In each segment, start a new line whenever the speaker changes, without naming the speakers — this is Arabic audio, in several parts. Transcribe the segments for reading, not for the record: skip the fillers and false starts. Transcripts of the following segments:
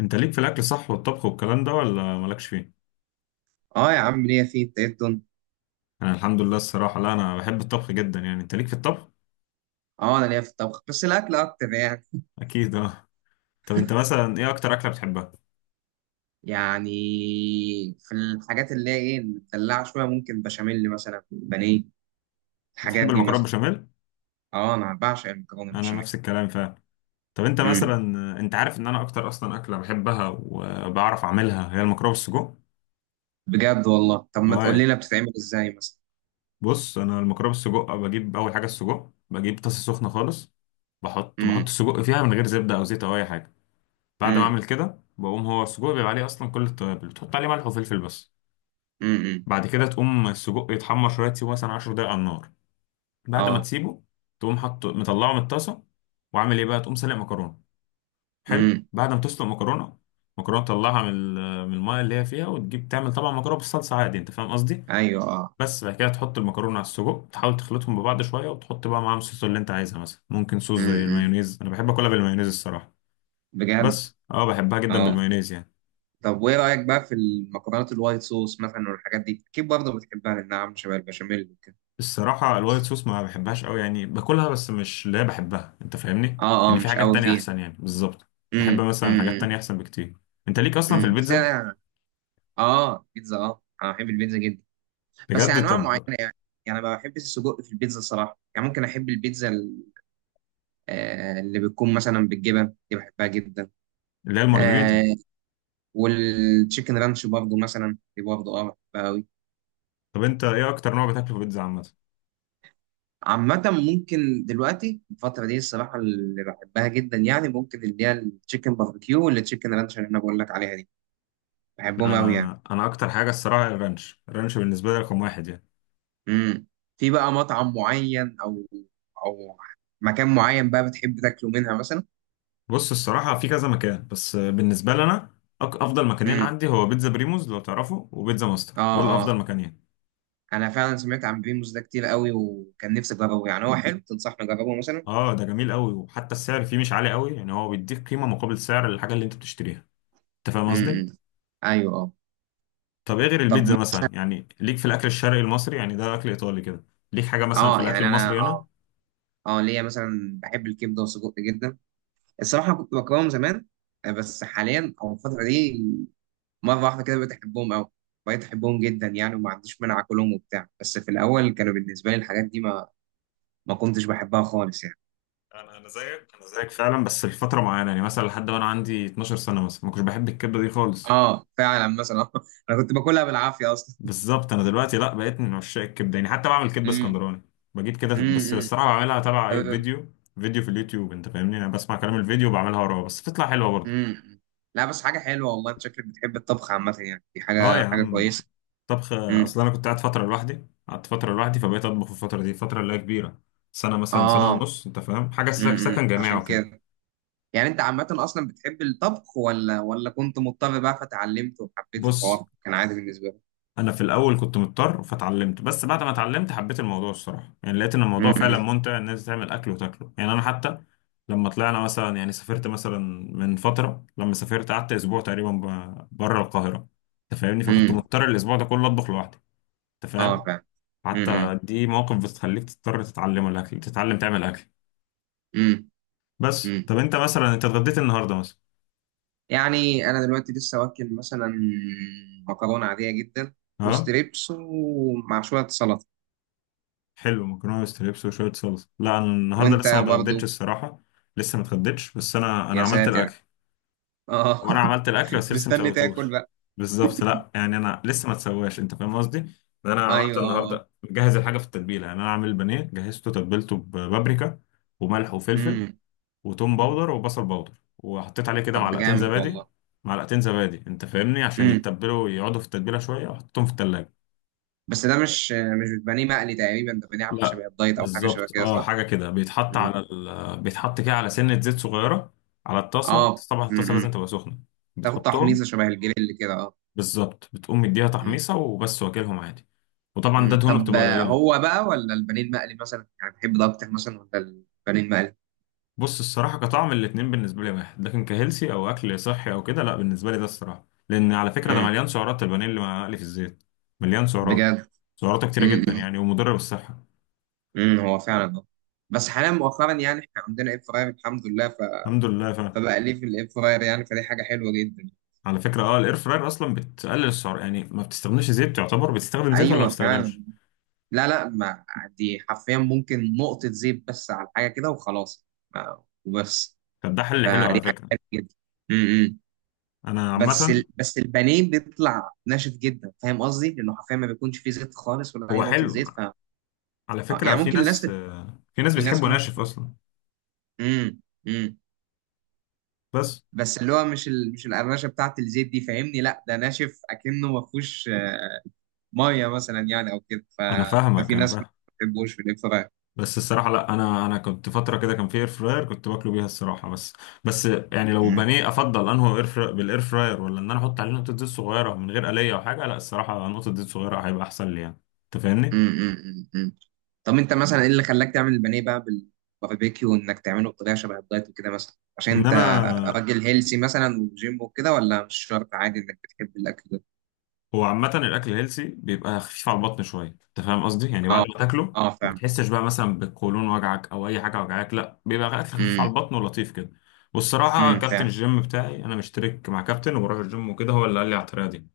انت ليك في الاكل صح والطبخ والكلام ده ولا مالكش فيه؟
اه يا عم، ليا فيه التقدم.
انا الحمد لله الصراحه، لا انا بحب الطبخ جدا. يعني انت ليك في الطبخ؟
اه، انا ليا في الطبخ، بس الاكل اكتر يعني.
اكيد اه. طب انت مثلا ايه اكتر اكله بتحبها؟
يعني في الحاجات اللي هي ايه، مدلعه شويه، ممكن بشاميل مثلا، بانيه، الحاجات
بتحب
دي
المكرونه
مثلا.
بشاميل؟
اه، انا بعشق المكرونه
انا
البشاميل.
نفس الكلام فعلا. طب انت
امم.
مثلا، انت عارف ان انا اكتر اصلا اكله بحبها وبعرف اعملها هي المكرونه بالسجق.
بجد والله؟ طب ما تقول
اه.
لنا بتتعمل ازاي مثلا؟
بص، انا المكرونه بالسجق بجيب اول حاجه السجق، بجيب طاسه سخنه خالص. بحط
امم،
السجق فيها من غير زبده او زيت او اي حاجه. بعد ما
امم،
اعمل كده بقوم هو السجق بيبقى عليه اصلا كل التوابل، بتحط عليه ملح وفلفل بس.
امم.
بعد كده تقوم السجق يتحمر شويه، تسيبه مثلا 10 دقايق على النار. بعد ما
اه.
تسيبه تقوم حاطه، مطلعه من الطاسه، وعامل ايه بقى تقوم سلق مكرونه. حلو،
امم.
بعد ما تسلق مكرونه، مكرونه تطلعها من من الميه اللي هي فيها، وتجيب تعمل طبعا مكرونه بالصلصه عادي، انت فاهم قصدي.
ايوه، اه.
بس بعد كده تحط المكرونه على السجق، تحاول تخلطهم ببعض شويه، وتحط بقى معاهم الصوص اللي انت عايزها. مثلا ممكن صوص زي
امم.
المايونيز، انا بحب اكلها بالمايونيز الصراحه.
بجد؟
بس اه، بحبها جدا
اه.
بالمايونيز يعني.
طب وايه رايك بقى في المكرونات الوايت صوص مثلا والحاجات دي؟ اكيد برضه بتحبها لانها عامله شبه البشاميل وكده.
الصراحة الوايت صوص ما بحبهاش قوي يعني، باكلها بس مش اللي هي بحبها، انت فاهمني.
اه،
ان
اه،
في
مش
حاجات
قوي
تانية
فيها.
احسن يعني، بالظبط. بحب
امم،
مثلا
امم،
حاجات
امم.
تانية احسن بكتير. انت ليك اصلا في
امم. بس انا
البيتزا؟
يعني، اه، بيتزا، اه، انا بحب البيتزا جدا. بس
بجد؟
انواع معينه
طب.
يعني. يعني ما بحبش السجق في البيتزا الصراحه، يعني ممكن احب البيتزا اللي بتكون مثلا بالجبن دي بحبها جدا.
اللي هي المارجريتا.
آه. والتشيكن رانش برضه مثلا، دي برضه بحبها قوي.
طب انت ايه اكتر نوع بتاكله في البيتزا عامة؟
عامة ممكن دلوقتي الفترة دي الصراحة اللي بحبها جدا يعني، ممكن اللي هي التشيكن باربيكيو والتشيكن رانش اللي انا بقول لك عليها دي.
لا،
بحبهم قوي يعني.
انا اكتر حاجة الصراحة الرانش، الرانش بالنسبة لي رقم واحد يعني.
امم. في بقى مطعم معين او مكان معين بقى بتحب تاكله منها مثلا؟
بص الصراحة في كذا مكان، بس بالنسبة لي انا، افضل مكانين
امم،
عندي هو بيتزا بريموز لو تعرفه، وبيتزا ماستر. دول
اه،
افضل
اه.
مكانين.
انا فعلا سمعت عن بيموس ده كتير قوي، وكان نفسي اجربه يعني، هو حلو؟ تنصحني اجربه مثلا؟
اه، ده جميل قوي، وحتى السعر فيه مش عالي قوي يعني، هو بيديك قيمة مقابل سعر الحاجة اللي انت بتشتريها. انت فاهم قصدي؟
امم. ايوه، اه.
طب ايه غير
طب.
البيتزا مثلا، يعني ليك في الاكل الشرقي المصري؟ يعني ده اكل ايطالي كده. ليك حاجه مثلا في
اه،
الاكل
يعني انا،
المصري هنا؟
اه ليا مثلا بحب الكبده والسجق جدا. الصراحه كنت بكرههم زمان. بس حاليا او الفتره دي، مره واحده كده بقيت احبهم قوي. بقيت احبهم جدا يعني، وما عنديش مانع اكلهم وبتاع. بس في الاول كانوا بالنسبه لي الحاجات دي ما كنتش بحبها خالص يعني.
انا زيك، انا زيك فعلا، بس لفتره معينه. يعني مثلا لحد وانا عندي 12 سنه مثلا ما كنتش بحب الكبده دي خالص.
اه فعلا مثلا، انا كنت باكلها بالعافيه اصلا.
بالظبط. انا دلوقتي لا، بقيت من عشاق الكبده يعني، حتى بعمل كبده
امم،
اسكندراني. بجيب كده،
امم،
بس
امم.
الصراحه بعملها تبع اي فيديو، فيديو في اليوتيوب، انت فاهمني. انا بسمع كلام الفيديو وبعملها وراه، بس بتطلع حلوه برضه.
امم. لا، بس حاجه حلوه والله. انت شكلك بتحب الطبخ عامه يعني، دي
اه يا
حاجه
عم،
كويسه.
طبخ.
امم.
اصل انا كنت قاعد فتره لوحدي، قعدت فتره لوحدي، فبقيت اطبخ في الفتره دي. فتره اللي هي كبيره، سنه مثلا، سنه
اه.
ونص، انت فاهم حاجه، سكن جامعي
عشان
وكده.
كده. يعني انت عامه اصلا بتحب الطبخ، ولا كنت مضطر بقى فتعلمت وحبيت
بص،
الحوار، كان عادي بالنسبه لك؟
انا في الاول كنت مضطر فاتعلمت، بس بعد ما اتعلمت حبيت الموضوع الصراحه يعني، لقيت ان الموضوع فعلا
امم.
ممتع. الناس تعمل اكل وتاكله يعني، انا حتى لما طلعنا مثلا، يعني سافرت مثلا من فتره، لما سافرت قعدت اسبوع تقريبا بره القاهره، انت فاهمني. فكنت
امم.
مضطر الاسبوع ده كله اطبخ لوحدي، انت
اه،
فاهم.
فعلا. امم،
حتى دي مواقف بتخليك تضطر تتعلم الاكل، تتعلم تعمل اكل.
امم.
بس
امم.
طب انت مثلا، انت اتغديت النهارده مثلا؟
يعني انا دلوقتي لسه واكل مثلا مكرونه عاديه جدا
اه،
وستريبس، ومع شويه سلطه.
حلو، مكرونه وستريبس وشويه صلصه. لا انا النهارده
وانت
لسه ما اتغديتش
برضو؟
الصراحه، لسه ما اتغديتش. بس انا
يا
عملت
ساتر!
الاكل،
اه.
وانا عملت الاكل بس لسه ما
مستني
سويتوش.
تاكل بقى.
بالظبط، لا يعني انا لسه ما اتسواش، انت فاهم قصدي. ان انا عملت
ايوه، اه، اه.
النهارده مجهز الحاجه في التتبيله. يعني انا عامل البانيه، جهزته تتبيلته ببابريكا وملح وفلفل
امم.
وتوم باودر وبصل باودر، وحطيت عليه كده
طب ده
معلقتين
جامد
زبادي.
والله.
معلقتين زبادي انت فاهمني، عشان
امم.
يتبلوا يقعدوا في التتبيله شويه، وحطيتهم في التلاجة.
بس ده مش بتبانيه مقلي تقريبا، ده بتبانيه عامل
لا،
شبه الدايت او حاجه شبه
بالظبط
كده،
اه،
صح؟
حاجه كده بيتحط
امم،
على بيتحط كده على سنه زيت صغيره، على الطاسه
اه.
طبعا، الطاسه لازم
امم.
تبقى سخنه،
تاخد
بتحطهم.
تحميصه شبه الجريل كده، اه.
بالظبط، بتقوم مديها
امم.
تحميصه وبس، واكلهم عادي. وطبعا ده
أمم.
دهونه
طب
بتبقى قليله.
هو بقى ولا البانيه المقلي مثلا، يعني بتحب ده اكتر مثلا ولا البانيه المقلي؟
بص الصراحه، كطعم الاتنين بالنسبه لي واحد، لكن كهيلسي او اكل صحي او كده، لا بالنسبه لي ده الصراحه، لان على فكره ده
امم.
مليان سعرات، البانيه اللي مقلي في الزيت مليان سعرات،
بجد؟
سعراته كتيره
امم.
جدا
أمم.
يعني، ومضره بالصحه.
هو فعلا اه. بس حاليا مؤخرا يعني احنا عندنا اير فراير الحمد لله
الحمد لله.
فبقى ليه في الاير فراير يعني، فدي حاجه حلوه جدا.
على فكرة اه، الاير فراير اصلا بتقلل السعر يعني، ما بتستخدمش زيت، تعتبر بتستخدم زيت ولا ما
ايوه، فعلا.
بتستخدمش.
لا، لا، ما دي حرفيا ممكن نقطة زيت بس على حاجة كده وخلاص. وبس.
فده حل حلو على
فدي حاجة
فكرة.
حلوة جدا. امم.
انا عامة،
بس البانيه بيطلع ناشف جدا، فاهم قصدي؟ لأنه حرفيا ما بيكونش فيه زيت خالص ولا أي
هو
نقطة
حلو
زيت
على فكرة.
يعني
في
ممكن الناس
ناس، في ناس
في ناس
بتحبه
ممكن.
ناشف اصلا.
امم، امم.
بس،
بس اللي هو مش القرمشة بتاعت الزيت دي، فاهمني؟ لا ده ناشف أكنه ما فيهوش مية مثلا، يعني أو كده
انا فاهمك،
ففي
انا
ناس ما
فاهم.
بتحبوش في الإير فراير.
بس الصراحة لا، انا كنت فترة كده كان في اير فراير كنت باكله بيها الصراحة، بس يعني لو بانيه افضل انه اير فراير بالاير فراير، ولا ان انا احط عليه نقطة زيت صغيرة من غير قلية او حاجة؟ لا الصراحة نقطة زيت صغيرة هيبقى احسن لي يعني، انت فاهمني.
امم، امم. طب انت مثلا ايه اللي خلاك تعمل البانيه بقى بالباربيكيو، وانك تعمله بطريقه شبه الدايت وكده مثلا؟ عشان انت
انما
راجل هيلسي مثلا وجيم وكده، ولا مش شرط، عادي انك بتحب الاكل ده؟
هو عامة الأكل الهيلسي بيبقى خفيف على البطن شوية، أنت فاهم قصدي؟ يعني بعد
اه،
ما تاكله
اه، فعلا.
بتحسش بقى مثلا بالقولون وجعك أو أي حاجة وجعاك، لا بيبقى أكل خفيف على
امم،
البطن ولطيف كده. والصراحة
امم،
كابتن
فعلا.
الجيم بتاعي، أنا مشترك مع كابتن وبروح الجيم وكده، هو اللي قال لي على الطريقة دي،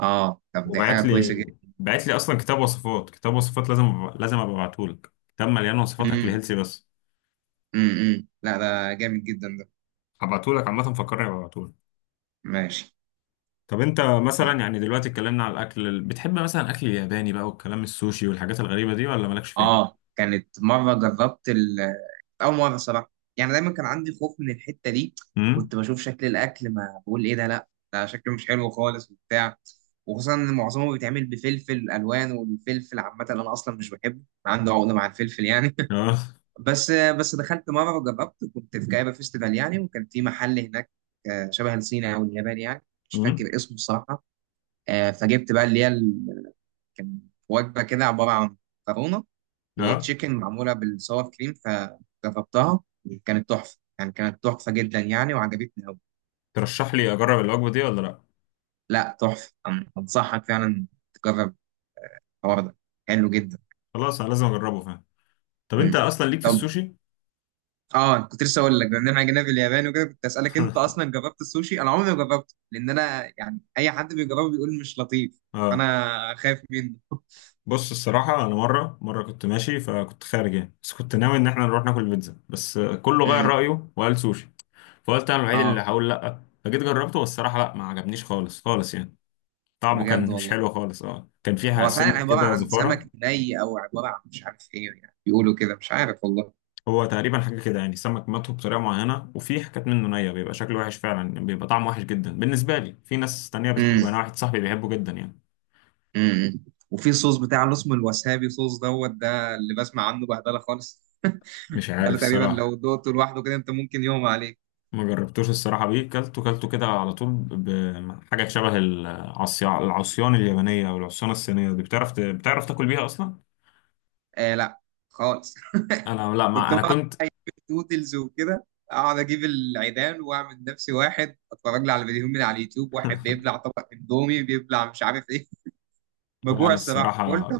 اه، طب دي حاجه
وبعت
كويسه
لي.
جدا.
بعت لي أصلا كتاب وصفات، كتاب وصفات لازم لازم أبقى أبعتهولك كتاب مليان وصفات أكل
امم،
هيلسي بس.
امم، لا ده جامد جدا ده.
هبعتهولك عامة، فكرني أبعتهولك.
ماشي.
طب أنت مثلا يعني، دلوقتي اتكلمنا على الأكل، بتحب مثلا أكل ياباني بقى والكلام السوشي والحاجات الغريبة دي، ولا مالكش فيها؟
اه، كانت مره جربت أول مرة صراحة. يعني دايما كان عندي خوف من الحتة دي.
امم.
كنت بشوف شكل الأكل ما بقول إيه ده، لأ، ده شكله مش حلو خالص وبتاع. وخصوصا إن معظمه بيتعمل بفلفل ألوان، والفلفل عامة أنا أصلا مش بحبه، عنده عقدة مع الفلفل يعني.
اه.
بس دخلت مرة وجربت، كنت في جايبة فيستيفال يعني، وكان في محل هناك شبه الصيني أو الياباني يعني، مش
امم.
فاكر اسمه الصراحة. فجبت بقى اللي هي كان وجبة كده، عبارة عن مكرونة
اه.
وتشيكن معموله بالصور كريم، فجربتها. كانت تحفه يعني، كانت تحفه جدا يعني، وعجبتني قوي.
ترشح لي اجرب الوجبه دي ولا لا؟
لا تحفه، انصحك فعلا تجرب الحوار ده، حلو جدا.
خلاص انا لازم اجربه، فاهم. طب انت
مم.
اصلا ليك في
طب
السوشي؟
اه، كنت لسه اقول لك بما اننا جينا في اليابان وكده، كنت اسالك انت اصلا جربت السوشي؟ انا عمري ما جربته، لان انا يعني اي حد بيجربه بيقول مش لطيف،
اه.
فانا خايف منه.
بص الصراحه، انا مره كنت ماشي، فكنت خارج يعني، بس كنت ناوي ان احنا نروح ناكل بيتزا، بس كله غير
امم.
رايه وقال سوشي. فقلت انا الوحيد اللي
اه.
هقول لا، فجيت جربته، والصراحه لا، ما عجبنيش خالص خالص يعني. طعمه
بجد
كان مش
والله؟
حلو خالص، اه كان فيها
هو فعلا
سنه
عباره
كده
عن سمك
زفاره.
ني او عباره عن مش عارف ايه، يعني بيقولوا كده، مش عارف والله.
هو تقريبا حاجة كده يعني، السمك مطهو بطريقة معينة، وفي حاجات منه نية، بيبقى شكله وحش فعلا، بيبقى طعمه وحش جدا بالنسبة لي. في ناس تانية
امم،
بتحبه، أنا واحد صاحبي بيحبه جدا يعني.
امم. وفي صوص بتاع اللي اسمه الوسابي صوص دوت، ده اللي بسمع عنه بهدله خالص.
مش
ده
عارف
اللي تقريبا لو
الصراحة،
دقته لوحده كده، انت ممكن يغمى عليك.
ما جربتوش الصراحة بيه. كلته كده على طول بحاجة شبه العصيان، العصيان اليابانية أو العصيان الصينية دي. بتعرف بتعرف تاكل بيها أصلا؟
آه، لا خالص.
أنا لا، ما
كنت
أنا
بقعد
كنت.
نودلز وكده، اقعد اجيب العيدان واعمل نفسي واحد، اتفرج لي على فيديوهات من على اليوتيوب، واحد بيبلع طبق اندومي، بيبلع مش عارف ايه.
لا
مجوع
أنا
الصراحه قلت.
الصراحة،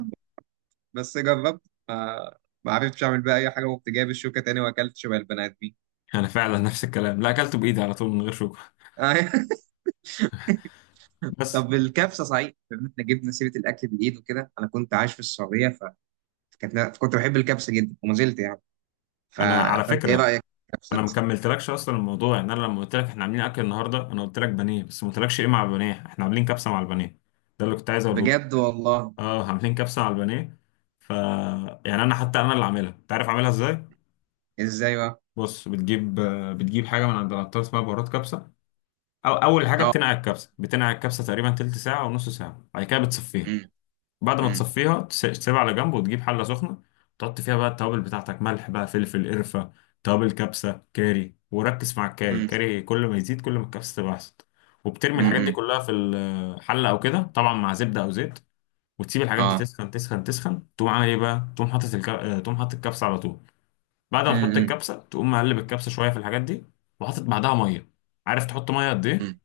بس جربت ما ما عرفتش اعمل بقى اي حاجه، وقمت جايب الشوكه تاني واكلت شبه البني ادمين.
أنا فعلا نفس الكلام، لا أكلته بإيدي على طول من غير شوكة. بس
طب الكبسه صحيح، بما ان احنا جبنا سيره الاكل بالايد وكده، انا كنت عايش في السعوديه، فكنت كنت بحب الكبسه جدا وما زلت يعني ف...
أنا على
فانت ايه
فكرة،
رايك في الكبسه
انا ما
مثلا؟
كملتلكش اصلا الموضوع. يعني انا لما قلت لك احنا عاملين اكل النهارده، انا قلت لك بانيه، بس ما قلتلكش ايه مع البانيه، احنا عاملين كبسه مع البانيه. ده اللي كنت عايز اقوله لك.
بجد والله؟
اه، عاملين كبسه مع البانيه. ف، يعني انا حتى انا اللي عاملها. انت عارف اعملها ازاي؟
ازاي بقى؟
بص، بتجيب، بتجيب حاجه من عند العطار اسمها بهارات كبسه. او اول حاجه
اه.
بتنقع الكبسه، بتنقع الكبسه تقريبا تلت ساعه او نص ساعه، بعد كده بتصفيها.
امم،
بعد ما
امم،
تصفيها تسيبها على جنب، وتجيب حله سخنه. تحط فيها بقى التوابل بتاعتك، ملح بقى، فلفل، قرفه، توابل كبسه، كاري. وركز مع الكاري،
امم،
الكاري كل ما يزيد كل ما الكبسه تبقى احسن. وبترمي الحاجات دي
امم.
كلها في الحله او كده، طبعا مع زبده او زيت، وتسيب الحاجات دي
اه.
تسخن تسخن تسخن. تقوم عامل ايه بقى، تقوم حاطط تقوم حاطط الكبسه على طول. بعد ما تحط
امم،
الكبسه تقوم مقلب الكبسه شويه في الحاجات دي، وحاطط بعدها ميه. عارف تحط ميه قد ايه؟
امم.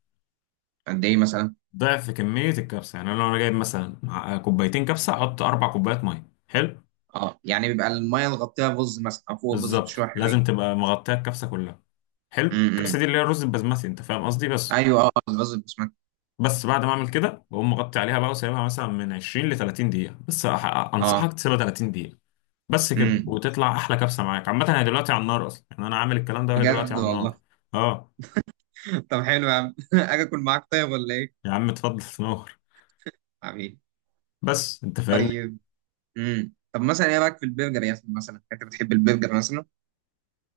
قد ايه مثلا؟
ضعف كميه الكبسه يعني، انا لو انا جايب مثلا كوبايتين كبسه احط 4 كوبايات ميه. حلو.
اه يعني بيبقى الميه اللي غطيها رز مثلا، او فوق الرز
بالظبط
بشويه حلوين.
لازم تبقى مغطيه الكبسه كلها. حلو.
امم.
الكبسه دي اللي هي الرز البسمتي، انت فاهم قصدي. بس،
ايوه، اه، الرز بسمك.
بس بعد ما اعمل كده بقوم مغطي عليها بقى وسايبها مثلا من 20 ل 30 دقيقه بس،
اه.
انصحك تسيبها 30 دقيقه. بس كده،
امم.
وتطلع احلى كبسه معاك. عامه هي دلوقتي على النار اصلا يعني، انا عامل الكلام ده وهي دلوقتي
بجد
على النار.
والله.
اه
طب حلو يا عم، اجي اكل معاك طيب ولا ايه؟
يا عم، اتفضل نور.
حبيبي.
بس انت فاهم.
طيب. طب مثلا ايه رايك في البرجر يا اسطى؟ مثلا انت بتحب البرجر مثلا؟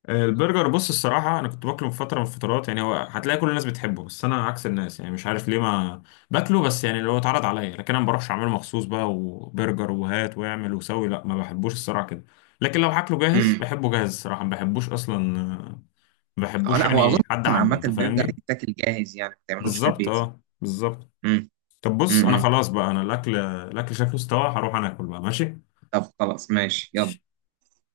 البرجر، بص الصراحة، أنا كنت باكله في فترة من الفترات يعني، هو هتلاقي كل الناس بتحبه، بس أنا عكس الناس يعني، مش عارف ليه، ما باكله، بس يعني اللي هو اتعرض عليا، لكن أنا ما بروحش أعمله مخصوص بقى وبرجر وهات واعمل وسوي، لا ما بحبوش الصراحة كده. لكن لو هاكله جاهز
امم.
بحبه جاهز، الصراحة ما بحبوش أصلا. ما
اه
بحبوش
لا، هو اظن
يعني حد
اصلا
عامله،
عامه
أنت
البرجر
فاهمني؟
يتاكل جاهز يعني، ما تعملوش في
بالظبط،
البيت يعني.
أه بالظبط.
امم.
طب بص، أنا
امم،
خلاص بقى، أنا الأكل، الأكل شكله استوى، هروح أنا أكل بقى، ماشي؟
طب خلاص ماشي، يلا.